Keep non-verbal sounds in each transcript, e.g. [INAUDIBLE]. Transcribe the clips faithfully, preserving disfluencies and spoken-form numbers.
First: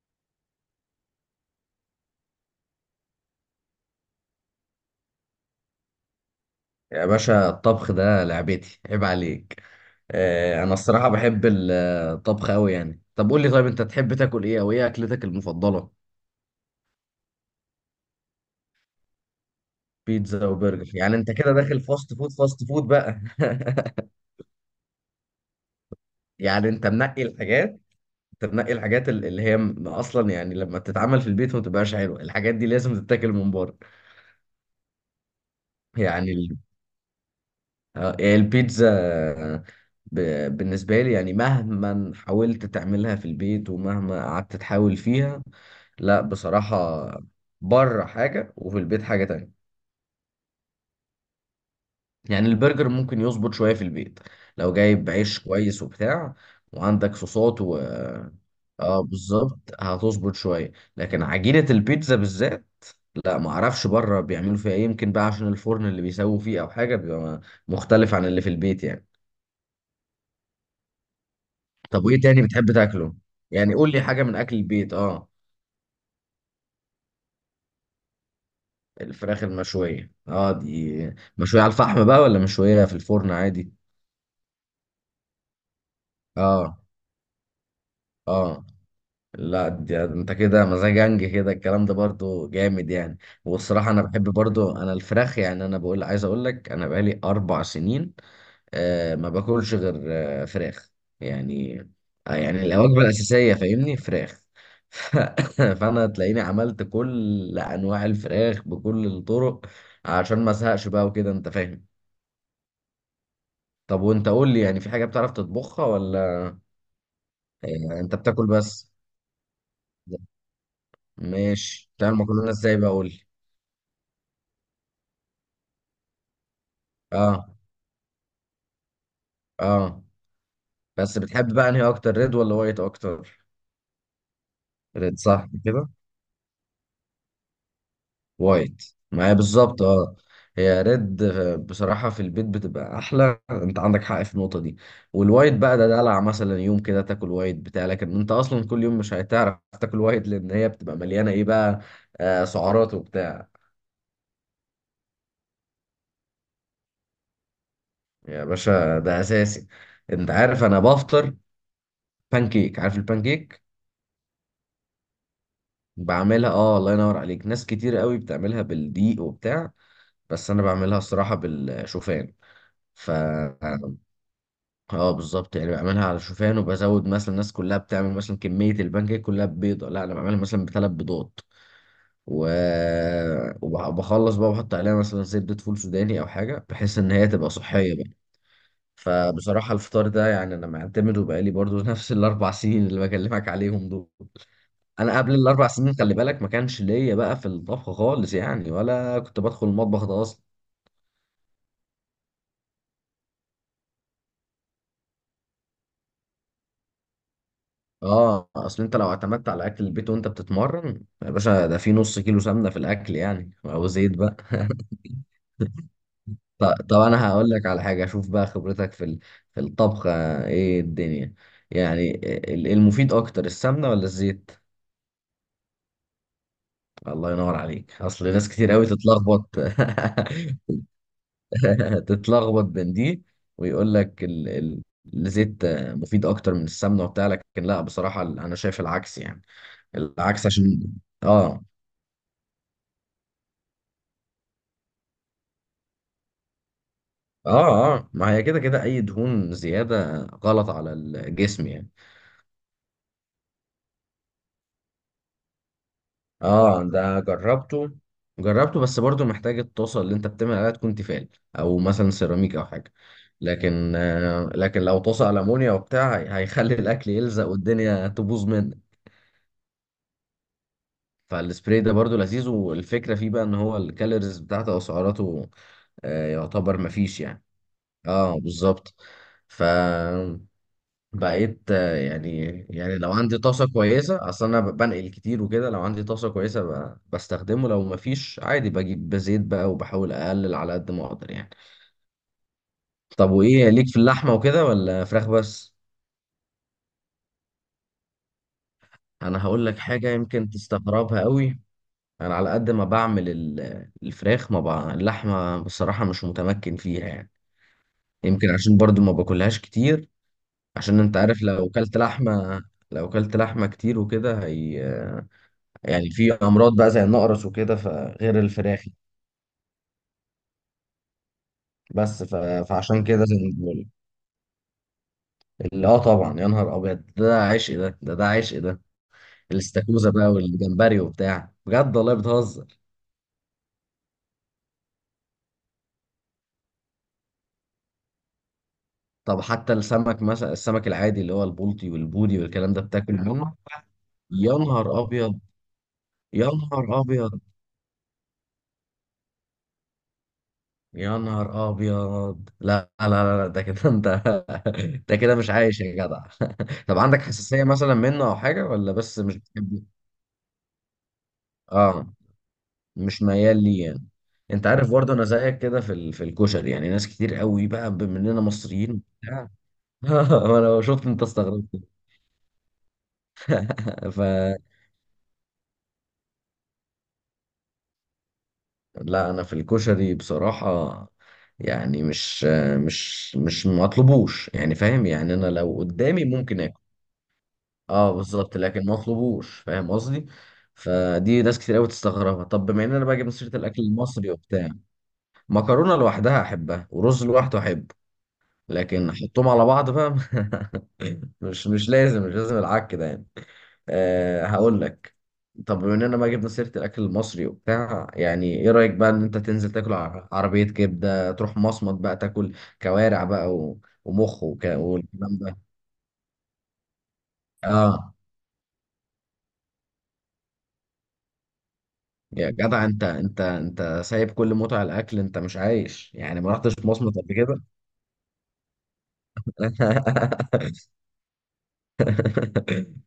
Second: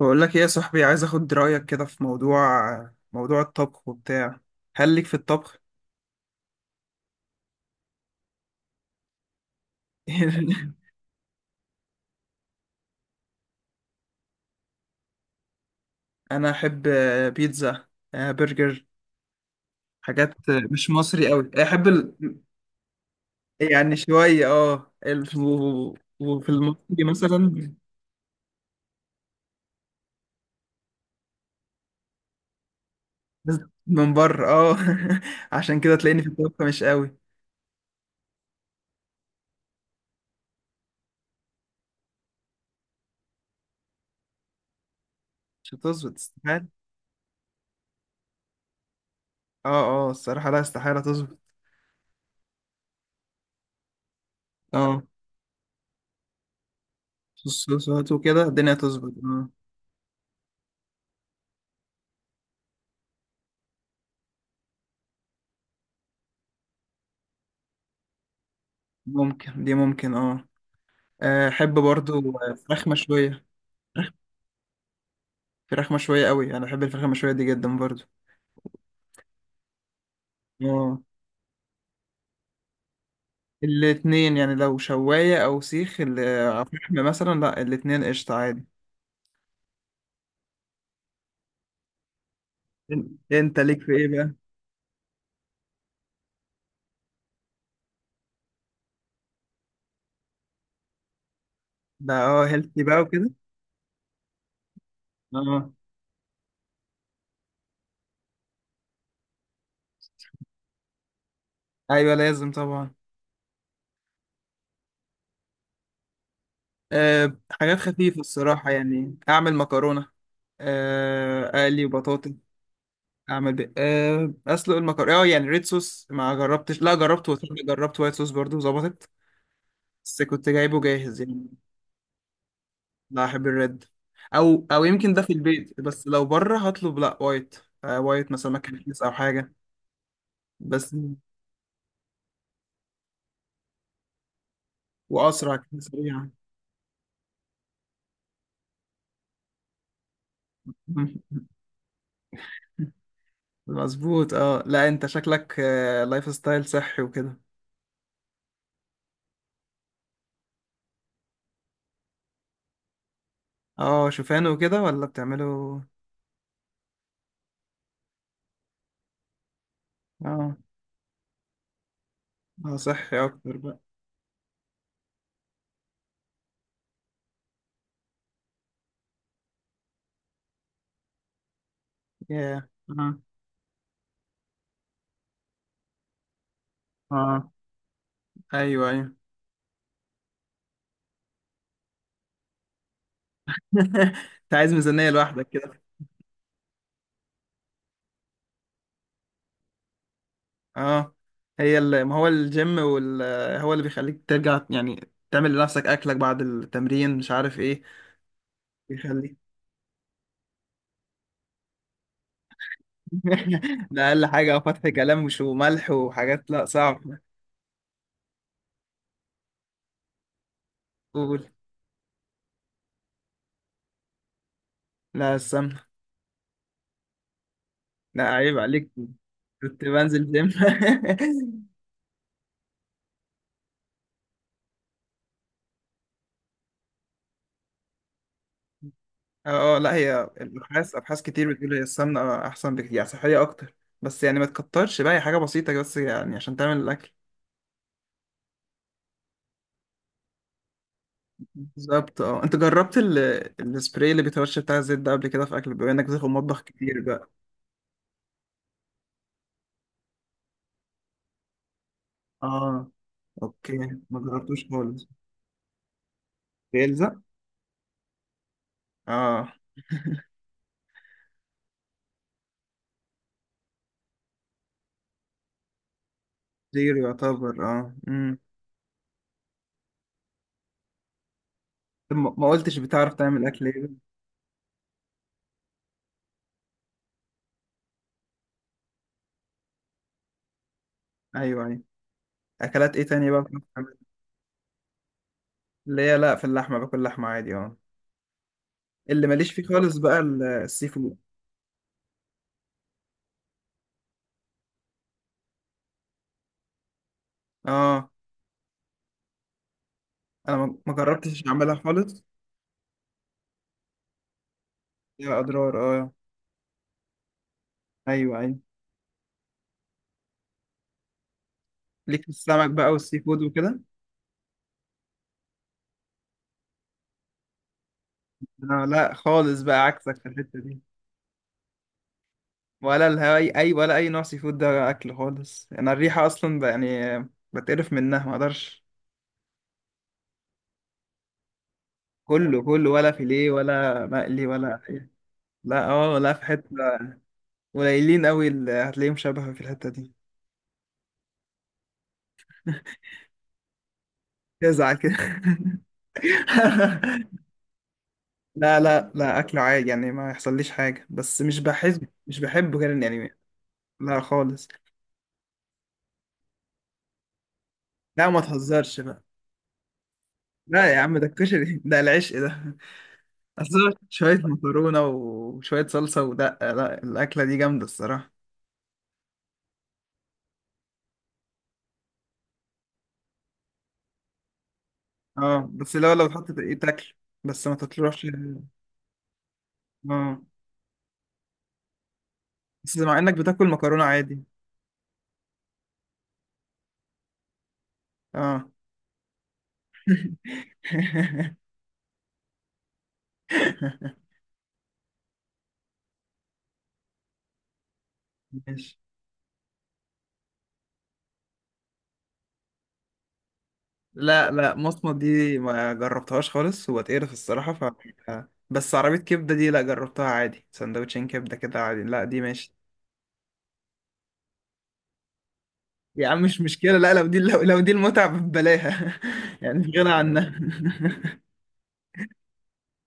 بقول لك ايه يا صاحبي، عايز اخد رايك كده في موضوع موضوع الطبخ وبتاع. هل ليك في الطبخ؟ يا باشا الطبخ ده لعبتي، عيب عليك. آه، انا [LAUGHS] الصراحة بحب ال- الطبخ قوي، يعني. طب قول لي، طيب انت تحب تاكل ايه او ايه اكلتك المفضلة؟ انا احب، آه، بيتزا، آه، برجر، بيتزا حاجات آه، مش وبرجر، يعني مصري انت قوي. كده داخل احب ال... فاست فود فاست فود بقى [LAUGHS] يعني شويه، اه ال... و- وفي يعني انت المصري منقي مثلا. الحاجات انت منقي الحاجات ال- اللي هي م- اصلا، يعني لما بتتعمل في البيت ما بتبقاش حلوه، الحاجات دي لازم تتاكل من بس بره. من بره. اه [LAUGHS] عشان كده تلاقيني في يعني ال- الطبخ مش قوي. آه، البيتزا، ب- بالنسبة لي يعني مهما حاولت تعملها في البيت ومهما قعدت تحاول فيها، مش هتظبط، لا استحاله. بصراحة، بره حاجة وفي البيت حاجة تانية. اه اه، الصراحه لا، استحاله تظبط. يعني البرجر ممكن يظبط شوية في البيت لو اه، جايب عيش كويس وبتاع، وعندك صوصات و الصوصات وكده الدنيا اه تظبط. اه، بالظبط هتظبط شوية. لكن عجينة البيتزا بالذات، لا ما اعرفش بره بيعملوا فيها ايه، يمكن بقى عشان الفرن اللي بيسووا فيه او حاجة، بيبقى مختلف عن اللي في البيت يعني. ممكن دي، ممكن. اه آه، احب طب برضو، وايه تاني آه، بتحب فراخ تاكله؟ مشويه. يعني قول لي حاجة من اكل البيت. اه، فراخ مشويه قوي، انا بحب الفراخ المشويه دي جدا برضو. الفراخ المشوية، اه اه، دي مشوية على الفحم بقى ولا مشوية في الفرن عادي؟ الاتنين يعني، لو شوايه او سيخ ال- آه، اه فحم مثلا. لا، الاتنين قشطه اه، عادي. لا دي انت كده مزاجنج، كده الكلام ده برضو جامد إن- يعني. انت ليك والصراحة في انا ايه بحب بقى؟ برضو، انا الفراخ يعني، انا بقول عايز اقول لك، انا بقالي اربع سنين آه ما باكلش غير آه فراخ يعني. ده آه اه يعني هيلثي بقى الوجبة وكده. الاساسية فاهمني، فراخ [LAUGHS] ف- اه، فانا تلاقيني عملت كل انواع الفراخ بكل الطرق عشان ما ازهقش بقى، وكده انت فاهم. ايوه لازم طبعا. طب وانت قول لي، يعني في حاجة بتعرف تطبخها ولا أه حاجات يعني انت خفيفه بتاكل الصراحه، بس؟ يعني اعمل مكرونه، آه، اقلي ماشي، بتعمل بطاطا. مكرونة ازاي بقى؟ قول لي. اعمل بي... أه اسلق المكرونه. اه يعني ريد صوص، ما جربتش. لا جربت، وصدق اه جربت وايت صوص برضو ظبطت. اه، بس كنت جايبه بس جاهز يعني. بتحب بقى انهي اكتر، ريد ولا وايت لا، اكتر؟ احب الريد. او او يمكن ريد ده في صح البيت، كده؟ بس لو بره هطلب لا، وايت. آه، وايت مثلا مكان وايت كيس او معايا حاجه بالظبط، اه. هي بس. ريد. بصراحة في البيت بتبقى احلى، انت عندك حق في النقطة دي. والوايت واسرع بقى كده، ده دلع، سريع. مثلا يوم كده تاكل وايت بتاع لكن انت اصلا كل يوم مش هتعرف تاكل وايت لان هي بتبقى مليانة ايه [LAUGHS] بقى؟ آه سعرات وبتاع. مظبوط. اه لا، انت شكلك آه لايف ستايل صحي وكده. يا باشا ده اساسي، انت عارف انا بفطر بانكيك، عارف البانكيك؟ اه، شوفان وكده ولا بتعمله؟ بعملها اه، الله ينور عليك، ناس كتير قوي بتعملها بالدقيق وبتاع، بس اه انا بعملها الصراحه بالشوفان. اه ف صحي اكتر بقى. اه بالظبط، يعني بعملها على شوفان وبزود، مثلا الناس كلها بتعمل مثلا كميه البانكيك كلها ببيضه، لا انا بعملها مثلا بثلاث بيضات و... ياه. اه وبخلص بقى بحط عليها مثلا زبده فول سوداني او حاجه، بحيث ان هي تبقى اه صحيه بقى. ايوه ايوه. فبصراحة الفطار ده يعني، أنا معتمده بقالي برضو [LAUGHS] نفس الأربع سنين اللي بكلمك عليهم دول. [LAUGHS] انت عايز ميزانيه أنا قبل لوحدك الأربع كده؟ سنين خلي بالك ما كانش ليا بقى في الطبخ خالص يعني، ولا كنت بدخل المطبخ ده أصلا. اه، هي ال... ما هو الجيم وال... هو اللي بيخليك ترجع يعني، تعمل لنفسك اكلك بعد التمرين، مش عارف ايه. اه، اصل انت لو بيخليك. اعتمدت على اكل البيت وانت بتتمرن يا باشا، ده في نص كيلو سمنه في الاكل يعني، او [LAUGHS] ده زيت اقل بقى. حاجه، او فتح كلام مش وملح وحاجات. لا، ط- طب صعب. انا هقول لك على حاجه، اشوف بقى خبرتك في ال- في الطبخ. آه، ايه الدنيا قول. يعني، ال- المفيد اكتر، السمنه ولا الزيت؟ لا، السمنه. الله ينور عليك، اصل لا ناس عيب كتير قوي عليك، تتلخبط كنت بنزل جيم. [LAUGHS] [LAUGHS] تتلخبط بين دي، ويقول لك ال... ال... الزيت مفيد اكتر من السمنه وبتاع، لكن لا بصراحه انا شايف العكس يعني. [LAUGHS] اه آه، لا، هي العكس عشان الابحاث، ابحاث كتير اه بتقول هي السمنه احسن بكتير يعني، صحيه اكتر. بس يعني ما تكترش بقى، هي حاجه بسيطه بس يعني عشان تعمل الاكل. اه اه ما هي كده كده، اي دهون زياده غلط على الجسم يعني. بالظبط. اه، انت جربت ال... السبراي اللي بيترش بتاع الزيت ده قبل كده في اكل؟ بما انك بتدخل مطبخ اه كتير ده بقى. جربته، جربته بس برضو محتاج الطاسه اللي انت بتعمل عليها تكون تيفال، او مثلا سيراميك او اه، حاجه. اوكي. لكن ما آه جربتوش لكن لو خالص. طاسه المونيا وبتاع هيخلي الاكل بيلزق. يلزق والدنيا تبوظ منك. اه. [LAUGHS] فالسبراي ده برضو لذيذ، والفكرة فيه بقى ان هو الكالوريز بتاعته او سعراته آه، يعتبر زيرو مفيش يعني. يعتبر. اه امم اه بالظبط. فبقيت، آه، طب، ما يعني ما قلتش يعني لو بتعرف عندي تعمل اكل طاسة ايه؟ كويسة، اصل انا بنقل كتير وكده، لو عندي طاسة كويسة ب- بستخدمه، لو مفيش عادي بجيب بزيت بقى وبحاول اقلل على قد ما اقدر يعني. ايوه، ايوه. اكلات ايه طب تانية بقى بتعرف وايه ليك في تعمل؟ اللحمة وكده، ولا فراخ بس؟ اللي هي لا، في اللحمه باكل لحمه عادي. اه. اللي انا ماليش فيه هقول لك خالص حاجة بقى ال- يمكن السي فود. تستغربها قوي، انا على قد ما بعمل ال- الفراخ ما بع... اللحمه بصراحه مش متمكن فيها يعني. اه، يمكن عشان برضو ما باكلهاش كتير، انا ما ما عشان انت عارف جربتش لو اعملها اكلت خالص. لحمه لو اكلت لحمه كتير وكده، هي يا اضرار. يعني اه، في امراض بقى زي النقرس وكده ايوه فغير ايوه. الفراخ. ليك بس في ف... السمك بقى فعشان والسي كده زي فود ما وكده؟ بقول، اللي اه، طبعا يا نهار ابيض، ده عشق ده ده ده عشق ده. انا لا خالص بقى، الاستاكوزا عكسك بقى في الحتة دي. والجمبري وبتاع، بجد والله بتهزر؟ ولا الهواي، اي ولا اي نوع سي فود ده اكل خالص. انا الريحة اصلا، ب- يعني بتقرف منها، ما اقدرش. طب حتى السمك مثلا، السمك العادي اللي هو البلطي والبودي كله والكلام ده كله، ولا بتاكل فيليه منه؟ ولا مقلي يا ولا أي- نهار ابيض، لا. اه لا، في يا حتة نهار ابيض، قليلين قوي اللي هتلاقيهم شبه في الحتة دي. يا نهار ابيض، لا [LAUGHS] لا لا لا، ده كده انت [LAUGHS] تزعل كده. ده كده مش عايش يا جدع [LAUGHS] طب عندك [LAUGHS] حساسية مثلا منه او حاجة، لا ولا لا بس مش لا، اكله بتحب؟ عادي يعني، ما يحصليش حاجه، بس مش بحس، اه، مش بحبه كده مش يعني. ميال ليه يعني. لا انت خالص. عارف برضه انا زيك كده في ال... في الكشري، يعني ناس كتير قوي بقى بما لا ما اننا مصريين تهزرش بقى. وبتاع [LAUGHS] وانا لا يا شفت عم، انت ده استغربت الكشري ده العشق ده. أصل [LAUGHS] شوية فلا، مكرونة وشوية صلصة ودقة، لا الأكلة دي جامدة الصراحة. انا في الكشري بصراحة، يعني مش مش مش مطلبوش، يعني فاهم يعني، انا اه، لو بس لو قدامي لو اتحطت، ممكن، ايه تاكل؟ بس ما اه تطلعش. بالظبط، لكن ما اطلبوش فاهم قصدي. اه، فدي ناس كتير قوي تستغربها. طب بما بس اننا بقى مع جبنا انك سيره بتاكل الاكل مكرونة المصري عادي. وبتاع، مكرونه لوحدها احبها، ورز لوحده احبه، اه. لكن احطهم على بعض بقى [LAUGHS] مش [LAUGHS] مش لازم مش لازم العك ده يعني. أه هقول لك، طب بما اننا بقى جبنا سيره الاكل المصري وبتاع، يعني ايه رايك ماشي. بقى ان انت تنزل تاكل ع- عربيه كبده، تروح مصمت بقى تاكل كوارع بقى و- ومخ لا وك- لا، مصمت والكلام دي ده؟ ما جربتهاش خالص، وبتقرف الصراحة. ف اه بس عربية كبدة دي لا، جربتها عادي. سندوتشين كبدة كده عادي، لا دي يا ماشي. جدع، انت انت انت سايب كل متع الاكل، انت مش عايش يا يعني، عم ما مش رحتش مشكلة. لا مصمت لو قبل دي، كده لو, لو دي المتعة ببلاها. [LAUGHS] يعني مش غنى عنها. [LAUGHS] [LAUGHS]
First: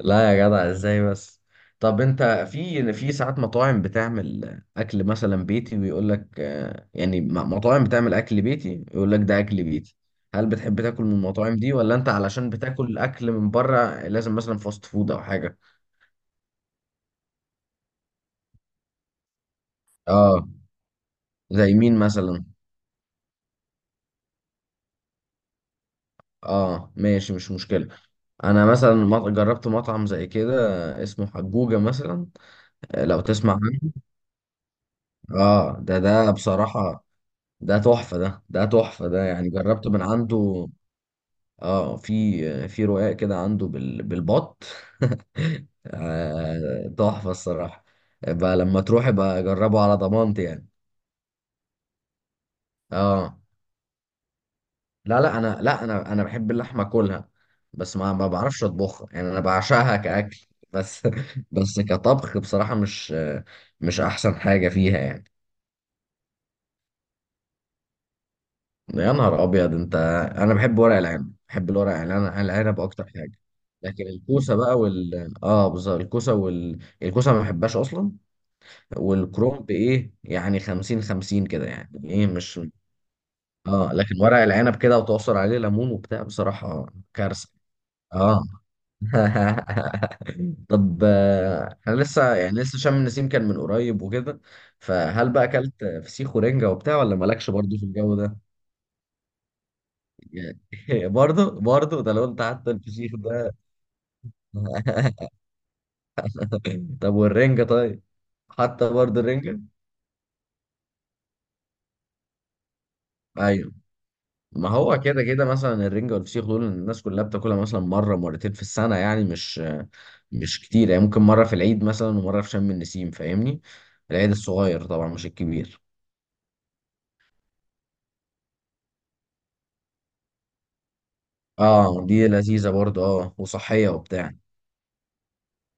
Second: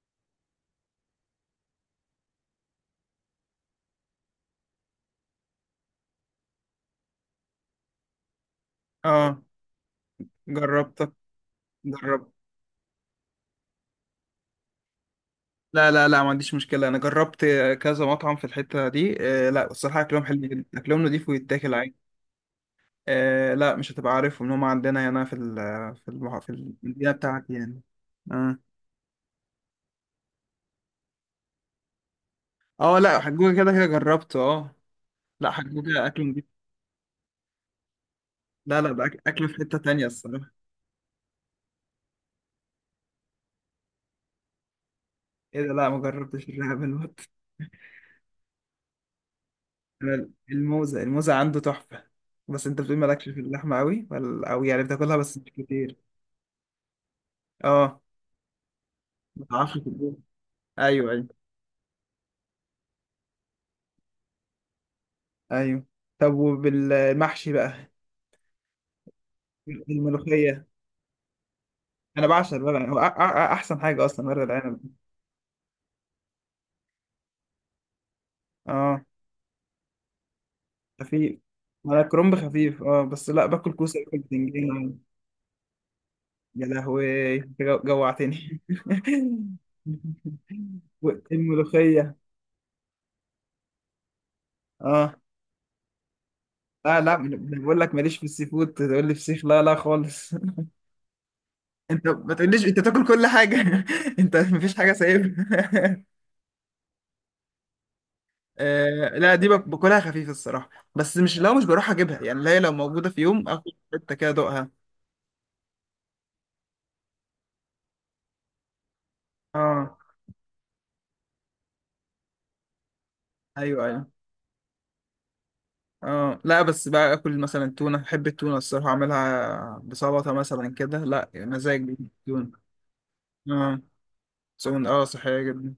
لا يا جدع ازاي بس. طب انت في في ساعات مطاعم بتعمل اكل مثلا بيتي، ويقول لك آه يعني، م- مطاعم بتعمل اكل بيتي يقول لك ده اه، اكل بيتي، هل بتحب تاكل جربتها من المطاعم دي، ولا انت جربت علشان بتاكل اكل من بره لازم مثلا فاست فود او حاجه؟ لا لا لا، ما عنديش مشكلة، أنا جربت كذا مطعم في الحتة دي. آه لا، الصراحة أكلهم حلو اه، جدا، أكلهم نضيف ويتاكل زي عادي. مين مثلا؟ آه لا، مش هتبقى عارفهم إن هم عندنا هنا في ال في المح... في اه المدينة ماشي، بتاعك مش يعني. مشكلة. آه. انا مثلا مط- جربت مطعم زي كده اسمه حجوجة مثلا، أه، آه، لا لو تسمع حجوجة كده عنه. كده جربته. أه لا، اه ده حجوجة أكل ده نضيف. بصراحة ده تحفة، ده ده لا لا، ده تحفة أك- ده أكل يعني، في حتة جربت من تانية الصراحة. عنده. اه في في رقاق كده عنده بال بالبط [LAUGHS] إيه ده؟ لا، ما جربتش الرقاب آه، الوقت. تحفة الصراحة. بقى لما تروح بقى جربه على أنا ضمانتي يعني. الموزة الموزة عنده تحفة. بس أنت بتقول مالكش اه في اللحمة أوي ولا أوي يعني، بتاكلها لا بس لا، مش انا، لا كتير؟ انا انا بحب اللحمه اكلها، بس أه ما ما بعرفش اطبخها يعني، انا ما تعرفش بعشقها تطبخ. كاكل بس أيوه، أيوه. [LAUGHS] بس كطبخ بصراحه مش مش احسن حاجه فيها يعني. ايوه. طب وبالمحشي بقى؟ يا نهار ابيض انت، انا الملوخيه. بحب ورق العنب، بحب الورق انا العنب بعشق الورق العنب العنب، هو اكتر أ- أ- أ- حاجه. احسن حاجه لكن اصلا ورق الكوسه بقى العنب. وال اه بالظبط الكوسه وال الكوسه ما بحبهاش اصلا. اه، والكرنب ايه يعني، 50 خفيف. 50 كده يعني، انا ايه كرنب مش خفيف، اه بس لا، باكل اه، كوسه، باكل لكن ورق العنب بتنجان. كده وتعصر عليه ليمون وبتاع، يا بصراحه لهوي كارثه أنت جو- اه جوعتني. [LAUGHS] [LAUGHS] طب، آه، انا والملوخيه. لسه يعني لسه شم النسيم كان من قريب وكده، اه، فهل بقى اكلت فسيخ ورنجة وبتاع، لا لا، ولا أنا مالكش برضه بقول في لك الجو ماليش في ده؟ السي فود تقول لي فسيخ؟ لا لا خالص. يعني [LAUGHS] [LAUGHS] برضه برضه، انت ده لو ما انت تقوليش حتى انت تاكل الفسيخ كل ده حاجه؟ [LAUGHS] انت مفيش حاجه [LAUGHS] سايبها. [LAUGHS] طب والرنجة طيب، حتى آه، برضه لا دي الرنجة، بك- باكلها خفيف الصراحة، بس مش، لو مش بروح اجيبها يعني. اللي هي لو موجودة في يوم، اخد ايوه حتة كده ما ادوقها. هو كده كده مثلا الرنجة والفسيخ دول الناس كلها بتاكلها مثلا مرة مرتين في السنة، يعني مش اه، مش كتير، يعني ممكن مرة في العيد مثلا ومرة في شم النسيم، فاهمني؟ ايوه ايوه. العيد الصغير طبعا مش الكبير. اه، لا بس بقى اكل مثلا تونة. بحب التونة الصراحة، اعملها بسلطة مثلا كده. لا، مزاج اه دي بالتونة. لذيذة برضه، اه اه، وصحية وبتاع. تونة اه صحية جدا.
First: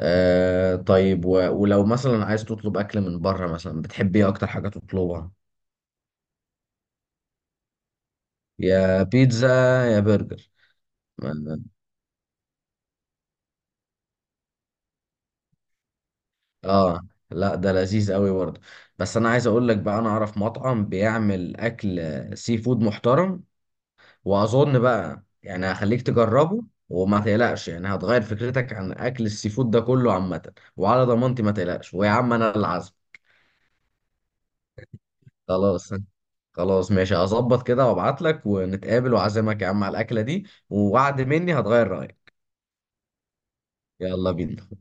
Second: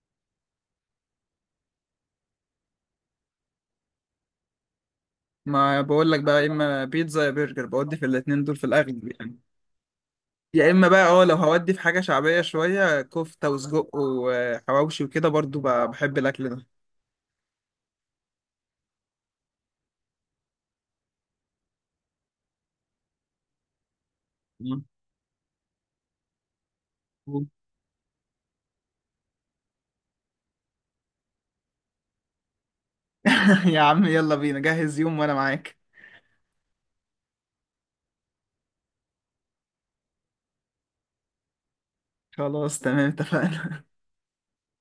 آه طيب، و... ولو مثلا عايز تطلب اكل من بره، مثلا بتحب ايه اكتر حاجه تطلبها؟ ما بقول لك بقى، يا اما بيتزا يا برجر، بودي في الاتنين دول في يا الاغلب يعني. بيتزا يا برجر، يا اما بقى اه لو ما- هودي في حاجة شعبية شوية، كفتة وسجق وحواوشي وكده، برضو ب- بحب الاكل ده. اه لا ده لذيذ قوي برضه. بس انا عايز اقول لك بقى، انا اعرف مطعم بيعمل اكل، آه، سي فود محترم، واظن مم. بقى يعني هخليك تجربه، وما تقلقش يعني هتغير فكرتك عن اكل السي فود ده كله عامه، وعلى ضمانتي ما تقلقش، ويا عم انا العزم. يا عم يلا بينا، جهز يوم وانا معاك. خلاص [LAUGHS] خلاص ماشي، هظبط كده وابعت لك ونتقابل واعزمك يا عم على الاكله دي، ووعد مني هتغير رايك. خلاص تمام، اتفقنا. يلا بينا.